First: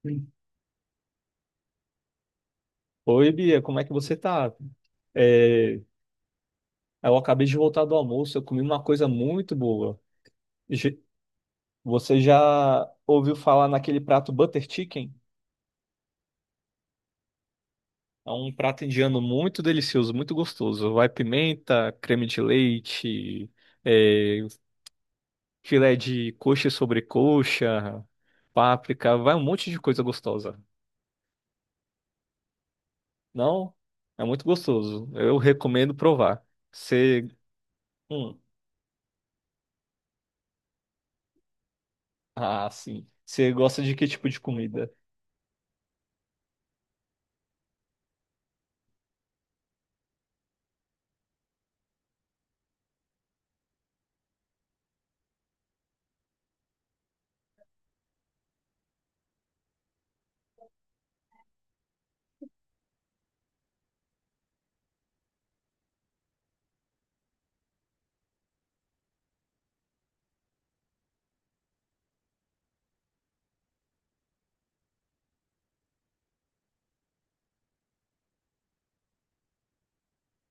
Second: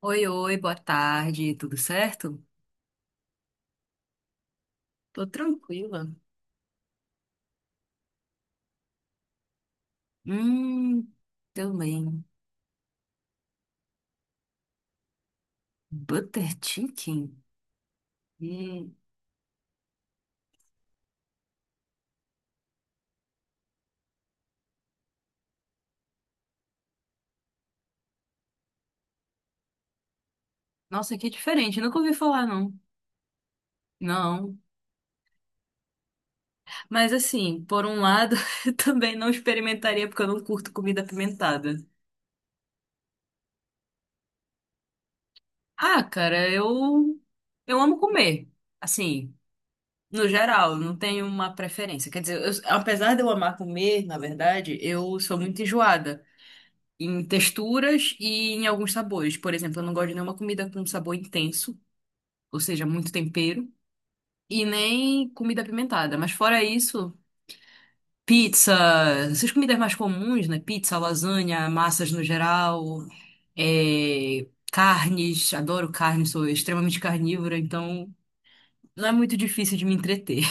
Oi, oi, boa tarde, tudo certo? Oi, Bia, como é que você tá? Tô É, tranquila. eu acabei de voltar do almoço, eu comi uma coisa muito boa. Je- Hum, Você também. já ouviu falar naquele prato Butter Chicken? Butter chicken? É um prato Hum, indiano muito delicioso, muito gostoso. Vai pimenta, creme de leite, é, filé de coxa sobre coxa, páprica, vai um monte de coisa gostosa. nossa, que diferente, nunca ouvi falar, não. Não? É muito Não. gostoso. Eu recomendo provar. Mas Você. assim, por um lado, Hum, eu também não experimentaria porque eu não curto comida apimentada. ah, sim. Você gosta de que tipo de comida? Ah, cara, eu amo comer. Assim, no geral, eu não tenho uma preferência. Quer dizer, eu- apesar de eu amar comer, na verdade, eu sou muito enjoada. Em texturas e em alguns sabores. Por exemplo, eu não gosto de nenhuma comida com sabor intenso, ou seja, muito tempero, e nem comida apimentada. Mas fora isso, pizza, essas comidas mais comuns, né? Pizza, lasanha, massas no geral, é, carnes, adoro carne, sou extremamente carnívora, então não é muito difícil de me entreter.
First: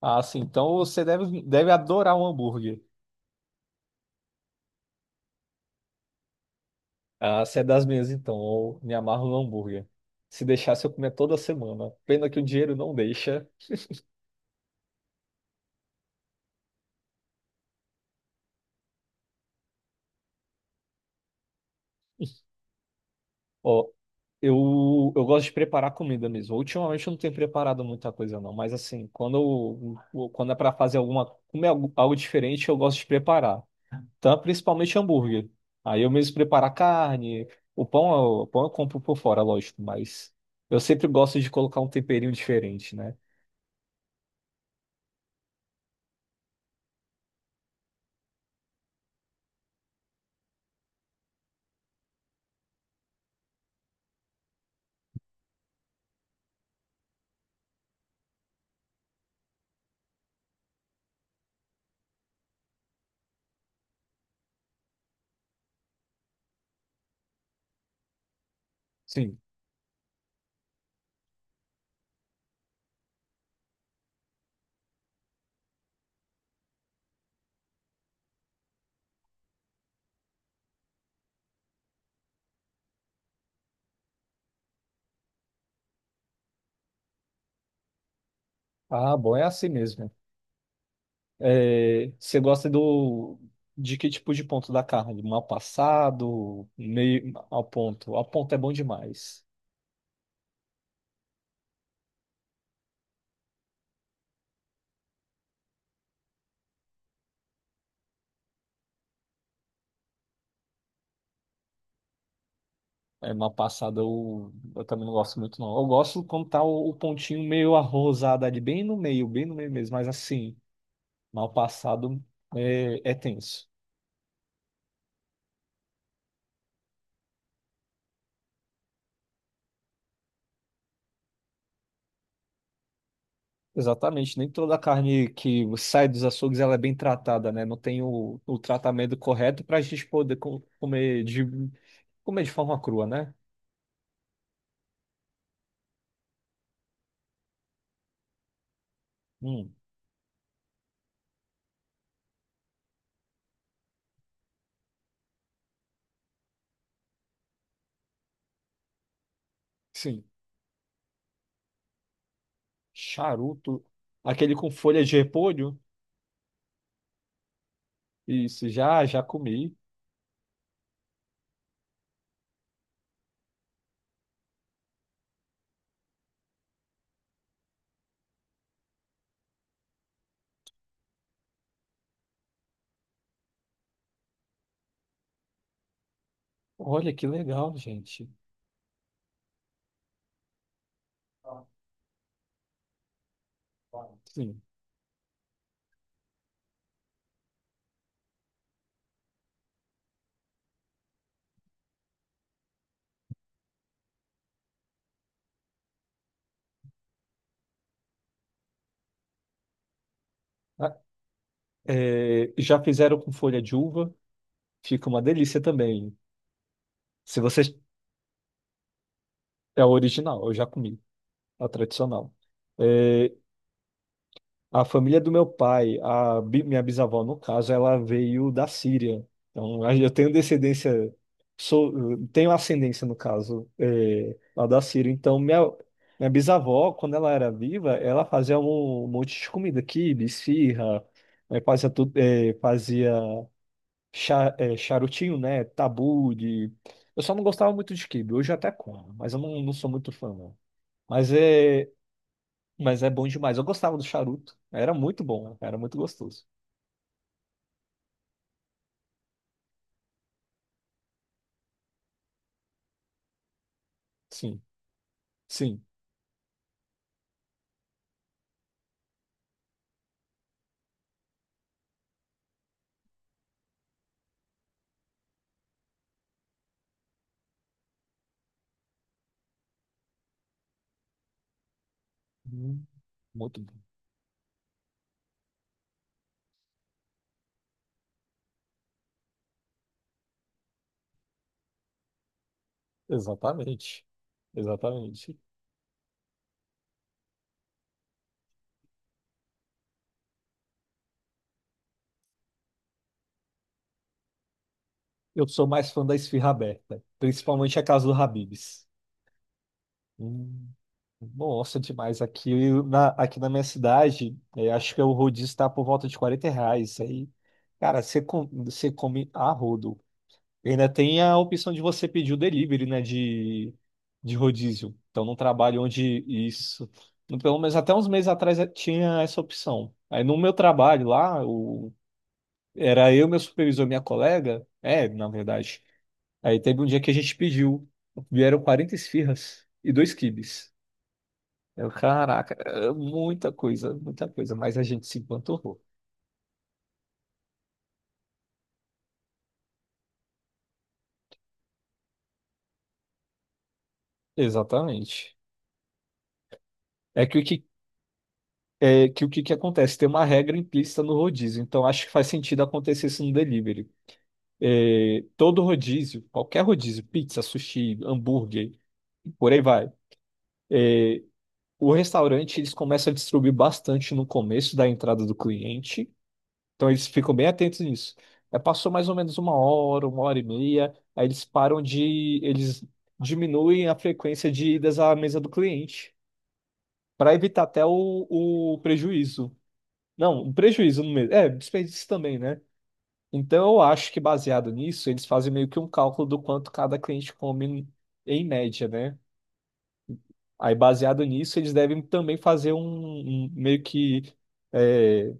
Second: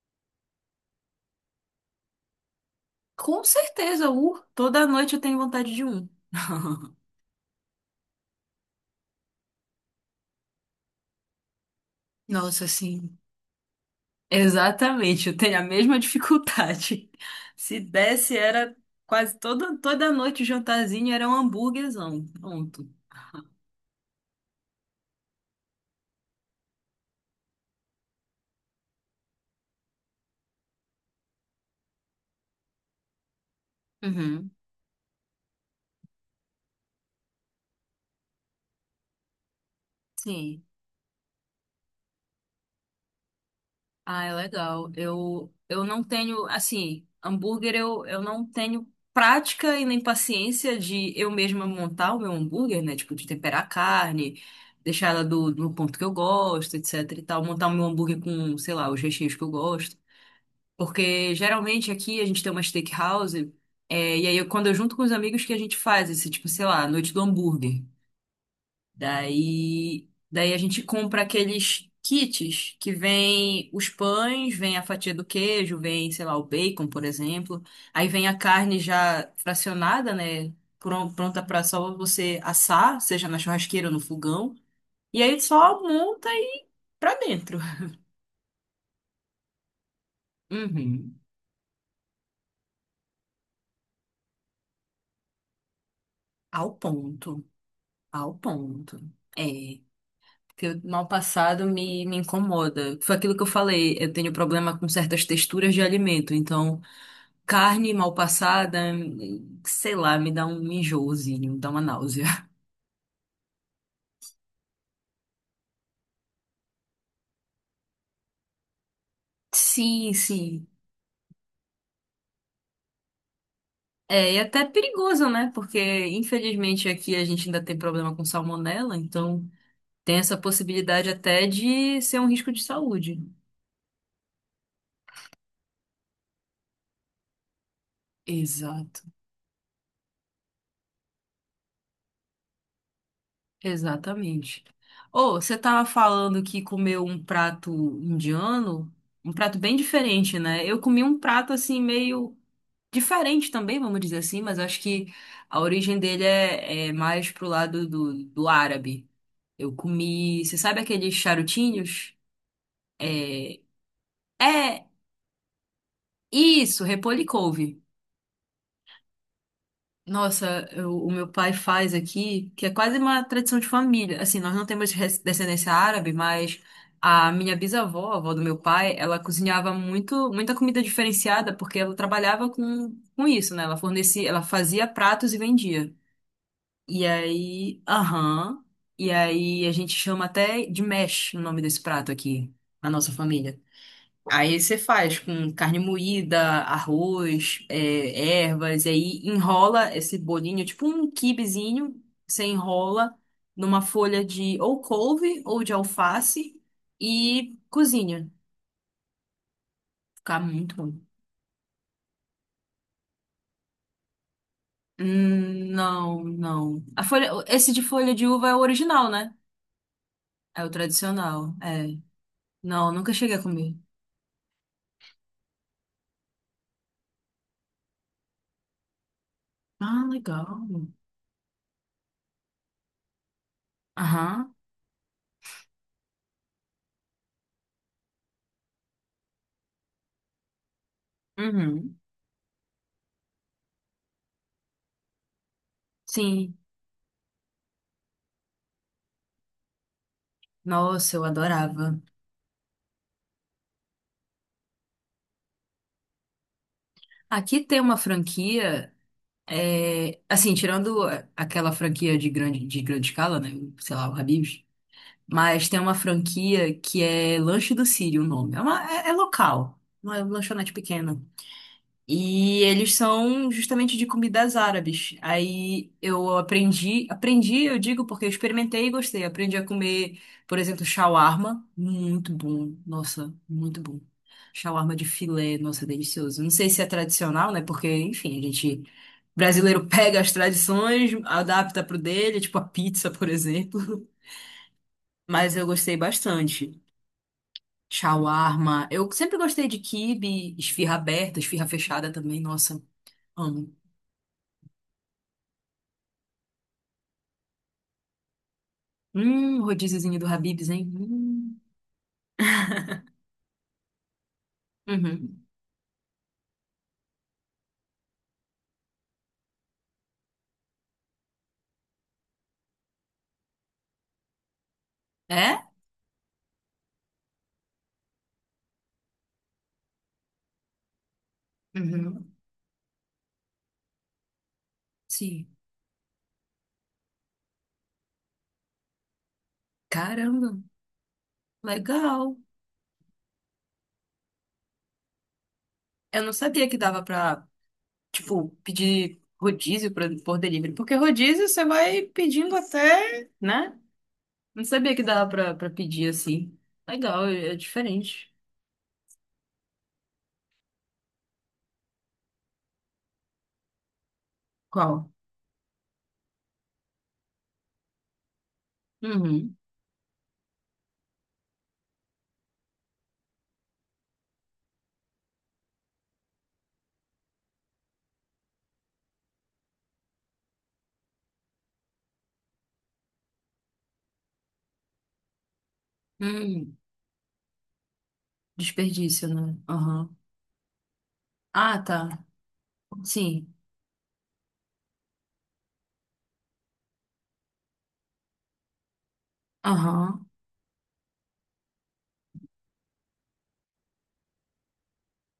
Ah, sim. Então você deve adorar um hambúrguer. Com certeza, toda noite eu tenho vontade de um. Ah, você é das minhas, então. Eu me amarro no hambúrguer. Se deixasse, eu comia toda semana. Pena que o Nossa, dinheiro não assim. deixa. Exatamente, eu tenho a mesma dificuldade. Se desse, era quase toda noite o jantarzinho era um hambúrguerzão. Pronto. Ó, eu gosto de preparar comida mesmo. Ultimamente eu não tenho preparado muita coisa, não. Mas assim, quando é para fazer comer algo, algo diferente, eu gosto de preparar. Então, Uhum. principalmente hambúrguer. Aí eu mesmo preparo a carne. O pão, o pão eu compro por fora, lógico. Mas Sim. eu sempre gosto de colocar um temperinho diferente, né? Ah, é legal. Eu não tenho, assim, hambúrguer eu não tenho prática e nem paciência de eu mesma montar o meu hambúrguer, né? Tipo, de temperar a carne, deixar ela do ponto que eu gosto, etc e tal. Montar o meu hambúrguer com, sei lá, os recheios que eu gosto. Porque geralmente aqui a gente tem uma steakhouse, é, e aí eu- quando eu junto com os amigos que a gente faz esse, tipo, sei lá, noite do hambúrguer. Sim. Daí a gente compra aqueles kits que vem os pães, vem a fatia do queijo, vem, sei lá, o bacon, por exemplo. Aí vem a carne já fracionada, né? Pronta para só você assar, seja na churrasqueira ou no fogão. E aí só monta e pra dentro. Ah, bom, é assim mesmo. Uhum. É, você gosta do de que tipo de ponto da carne? Mal passado, Ao meio ponto. ao ponto. Ao Ao ponto é bom ponto. demais. É. Que o mal passado me incomoda. Foi aquilo que eu falei, eu tenho problema com certas texturas de alimento, então carne mal passada, sei lá, me dá um enjoozinho, me dá uma náusea. É, mal passado eu também não gosto muito, não. Eu gosto quando tá o pontinho meio arrosado ali, bem no meio mesmo. Mas Sim, assim, sim. mal passado é tenso. É, e até perigoso, né? Porque infelizmente aqui a gente ainda tem problema com salmonela, então tem essa possibilidade até de ser um risco de saúde. Exatamente. Nem toda carne que sai dos açougues ela é bem tratada, né? Não tem o Exato. tratamento correto para a gente poder comer de forma crua, né? Exatamente. Ô, você tava falando que comeu um prato indiano, um prato Hum, bem diferente, né? Eu comi um prato assim meio diferente também, vamos dizer assim, mas acho que a origem dele é mais pro lado do árabe. Eu sim. comi, você sabe aqueles charutinhos? É, Charuto. Aquele com é folha de repolho? isso, repolho e couve. Isso, já, já comi. Nossa, eu- o meu pai faz aqui, que é quase uma tradição de família. Assim, nós não temos res- descendência árabe, mas a minha bisavó, a avó do meu pai, ela cozinhava muito, muita comida diferenciada, porque ela trabalhava com isso, né? Ela fornecia, ela fazia pratos e vendia. E Olha que legal, aí, gente. aham, e aí a gente chama até de mesh o nome desse prato aqui, na nossa família. Aí Sim. você faz com carne moída, arroz, é, ervas, e aí enrola esse bolinho, tipo um quibezinho, você enrola numa folha de ou couve ou de alface e cozinha. Fica muito bom. Ah, é, já fizeram com folha de uva. Fica uma delícia também. Não, não. A folha, Se esse você de folha de uva é o original, né? é a original, eu É já o comi, tradicional, a é. tradicional. Não, nunca É, cheguei a comer. a família do meu pai, minha bisavó, no caso, ela veio da Síria. Então, Ah, eu tenho legal. descendência, sou, tenho ascendência, no caso, Aham. lá da Síria. Então, minha bisavó, quando ela era viva, ela fazia um monte de comida, quibe, esfirra, fazia, Uhum. tudo, fazia charutinho, né? Tabu Sim. de... Eu só não gostava muito de quibe. Hoje eu até como, mas eu não, não sou muito fã, não. Nossa, eu Mas é. adorava. Mas é bom demais. Eu gostava do charuto. Era muito bom, era muito gostoso. Aqui tem uma franquia. É, assim, tirando aquela franquia de grande escala, né? Sei lá, o Sim, Habib's. Mas tem sim. uma franquia que é Lanche do Sírio, o nome. É, uma- é- é local, uma lanchonete pequena. E eles são justamente de comidas árabes. Aí eu aprendi, aprendi, eu digo porque eu experimentei e gostei. Aprendi a comer, por exemplo, shawarma. Muito bom. Hum, Nossa, muito bom. muito bom. Shawarma de filé, nossa, delicioso. Não sei se é tradicional, né? Porque, enfim, a gente brasileiro pega as tradições, adapta pro dele, tipo a pizza, por Exatamente. exemplo. Exatamente. Mas eu gostei bastante. Shawarma. Eu sempre gostei de quibe, esfirra aberta, esfirra fechada também. Nossa, amo. Eu sou mais fã da esfirra aberta, principalmente a casa do Habib's. Rodíziozinho do Habib's, Hum, hein? Hum. Nossa, demais. Aqui na minha cidade, acho que o Uhum. rodízio está por volta de R$ 40. Aí, cara, você come a rodo. E ainda tem a opção de você pedir o delivery, né, de rodízio. Então, num É? trabalho onde isso, pelo menos até uns meses atrás tinha essa opção. Aí no meu trabalho lá, Uhum. era eu, meu supervisor, minha colega, é, na Sim. verdade. Aí teve um dia que a gente pediu, vieram 40 esfirras e dois Caramba, quibes. Eu, legal. caraca, é muita coisa, mas a gente se empanturrou. Eu não sabia que dava pra, tipo, pedir rodízio pra- por delivery. Porque rodízio você vai pedindo até, né? Não sabia que dava Exatamente. pra, pra pedir assim. Legal, É que o é é que diferente. é que o que que acontece? Tem uma regra implícita no rodízio, então acho que faz sentido acontecer isso no delivery. Qual? É, todo rodízio, qualquer rodízio, pizza, sushi, hambúrguer, por Uhum. aí vai. O restaurante, eles começam a distribuir bastante no começo da entrada do cliente, então eles ficam bem atentos nisso. É, passou mais ou menos uma hora e meia, aí eles diminuem a frequência de idas à mesa do cliente, Hum, para evitar até o desperdício, prejuízo. né? Aham. Não, um prejuízo no mesmo. É, Ah, desperdício tá. também, né? Sim. Então, eu acho que baseado nisso, eles fazem meio que um cálculo do quanto cada cliente come em média, né? Aham. Aí, baseado nisso, eles devem também fazer meio que é,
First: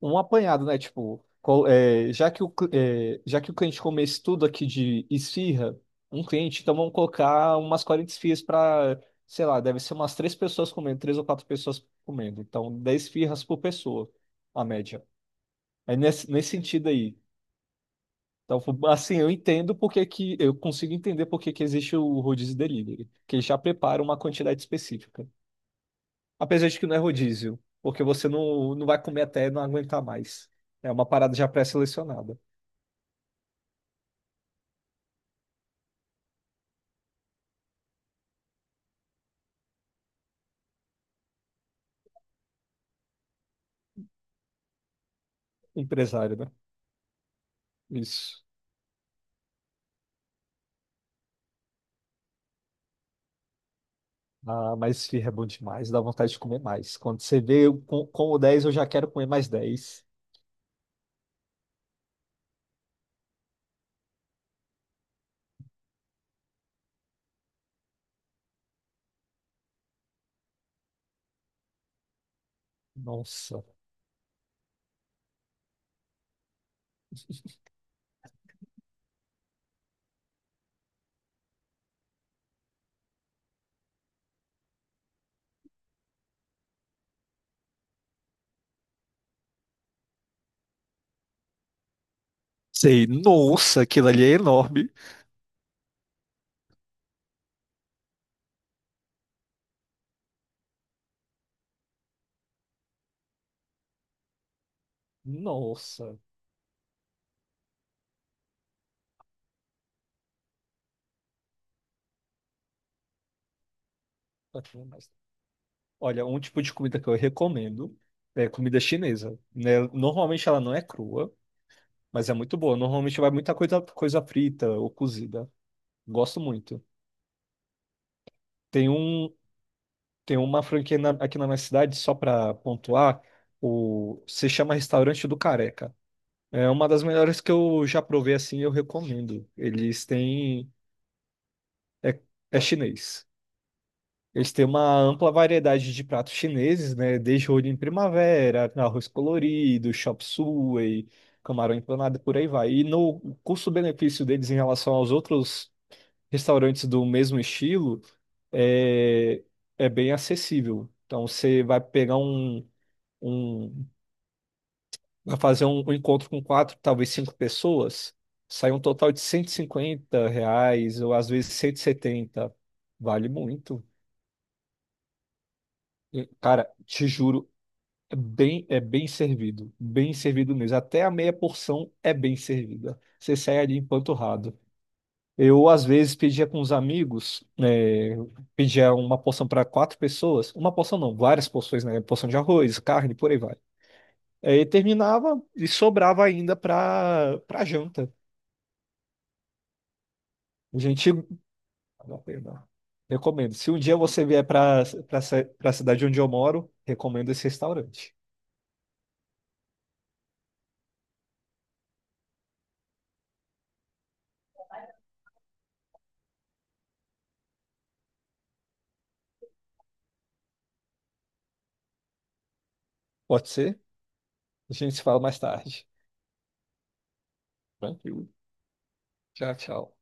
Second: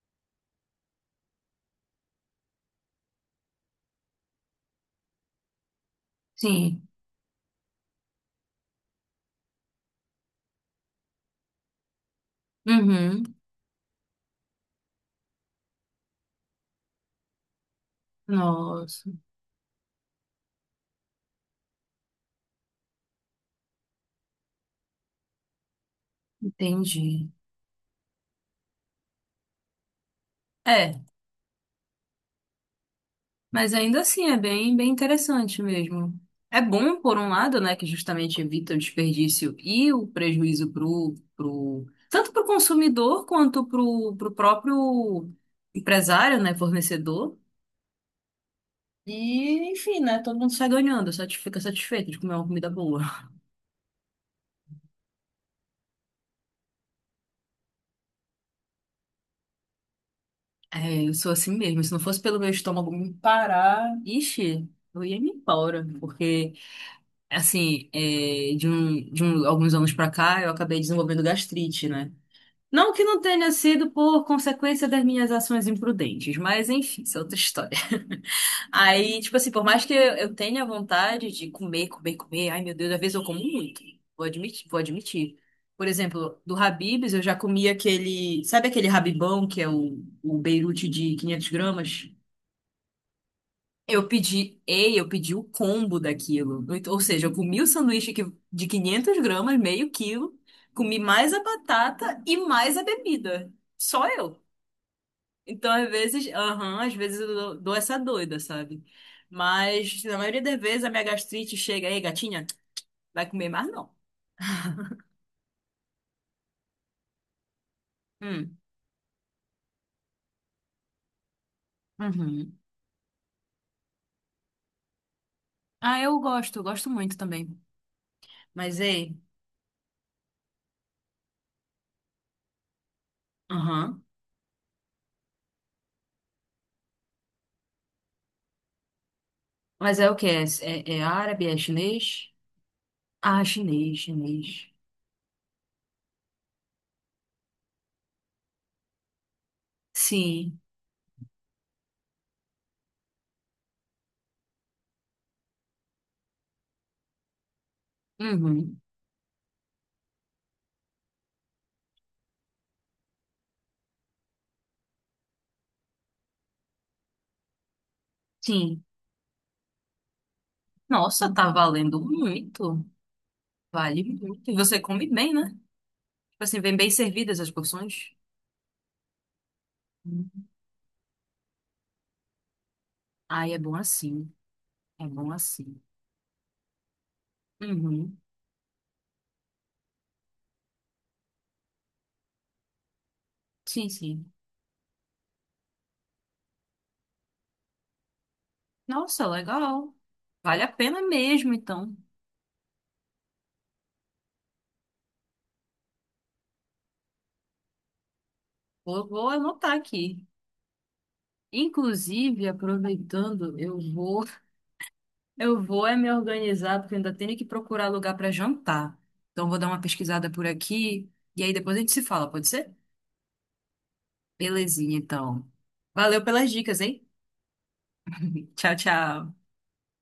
um apanhado, né? Tipo, já que já que o cliente come esse tudo aqui de esfirra, um cliente, então Sim. vamos colocar umas 40 esfirras para, sei lá, deve ser umas três pessoas comendo, três ou quatro pessoas comendo. Então, 10 Uhum. esfirras por pessoa, a média. É nesse sentido aí. Então, Nossa, assim, eu consigo entender porque que existe o rodízio delivery, que ele já prepara uma quantidade específica. Apesar de que não é entendi. rodízio, porque você não, não vai comer até não aguentar mais. É É, uma parada já pré-selecionada. mas ainda assim é bem, bem interessante mesmo. É bom, por um lado, né, que justamente evita o desperdício e o prejuízo pro, pro, tanto pro consumidor quanto pro, pro próprio Empresário, empresário, né? né, fornecedor. Isso. E, enfim, né? Todo mundo sai ganhando, satis- fica satisfeito de comer uma comida boa. Ah, mas firra é bom demais, dá vontade de comer mais. Quando você vê eu com o dez eu já quero comer mais 10. É, eu sou assim mesmo. Se não fosse pelo meu estômago me parar, ixi, eu ia me embora. Porque, assim, é, de um- alguns anos pra cá, eu acabei desenvolvendo gastrite, né? Não que não tenha Nossa. sido por consequência das minhas ações imprudentes, mas enfim, isso é outra história. Aí, tipo assim, por mais que eu tenha vontade de comer, comer, comer, ai meu Deus, às vezes eu como muito. Vou admitir, vou admitir. Por exemplo, do Habib's eu já comi aquele, sabe aquele Habibão que é o Beirute de 500 gramas? Sei, nossa, Eu aquilo ali é pedi, enorme. ei, eu pedi o combo daquilo. Então, ou seja, eu comi o sanduíche que- de 500 gramas, meio quilo, comi mais a batata e mais a bebida. Só eu. Então, às Nossa, vezes, aham, às vezes eu dou essa doida, sabe? Mas, na maioria das vezes, a minha gastrite chega aí, gatinha, vai comer mais não. pra comer mais. Olha, um tipo de comida que eu recomendo é Hum, comida chinesa, né? Normalmente ela não é crua, mas é uhum. muito boa. Normalmente vai muita coisa, coisa frita ou cozida. Ah, Gosto eu muito. gosto muito também. Mas, Tem ei, um, tem uma franquia aqui na minha cidade, só para pontuar, aham. Se chama Restaurante do Careca. É uma das melhores que eu já provei assim, eu recomendo. Mas Eles é o quê? têm, É, é é árabe? É é, chinês? é chinês. Ah, chinês, Eles têm chinês. uma ampla variedade de pratos chineses, né? Desde rolho em primavera, arroz colorido, chop Sim, suey, camarão empanado, por aí vai. E no custo-benefício deles em relação aos outros restaurantes do mesmo estilo, uhum, é, é bem acessível. Então você vai pegar um, um vai fazer um encontro com quatro, talvez cinco pessoas, sai um sim. total de R$ 150 ou às Nossa, tá vezes cento e valendo setenta. muito. Vale muito. Vale muito. E você come bem, né? E, Tipo assim, cara, vem bem te servidas juro, as porções. É bem Uhum. servido mesmo. Até a meia porção é bem servida. Você Ai, é sai bom ali assim. empanturrado. É bom Eu, assim. às vezes, pedia com os amigos, é, Uhum. pedia uma porção para quatro pessoas, uma porção não, várias porções, né? Porção de arroz, carne, por aí vai. Sim, sim. Aí terminava e sobrava ainda para janta. Nossa, legal. Vale a pena Gente, mesmo, então. vale a pena. Recomendo. Se um dia você vier para a cidade onde eu moro, recomendo esse restaurante. Vou, vou anotar aqui. Inclusive, aproveitando, eu vou, eu vou é me organizar, porque eu ainda tenho que procurar lugar para jantar. Então, vou dar uma pesquisada por aqui e aí depois a gente se fala, pode ser? Pode ser? A gente Belezinha, se fala mais então. tarde. Valeu pelas dicas, hein? Tranquilo. Tchau, tchau. Tchau, tchau.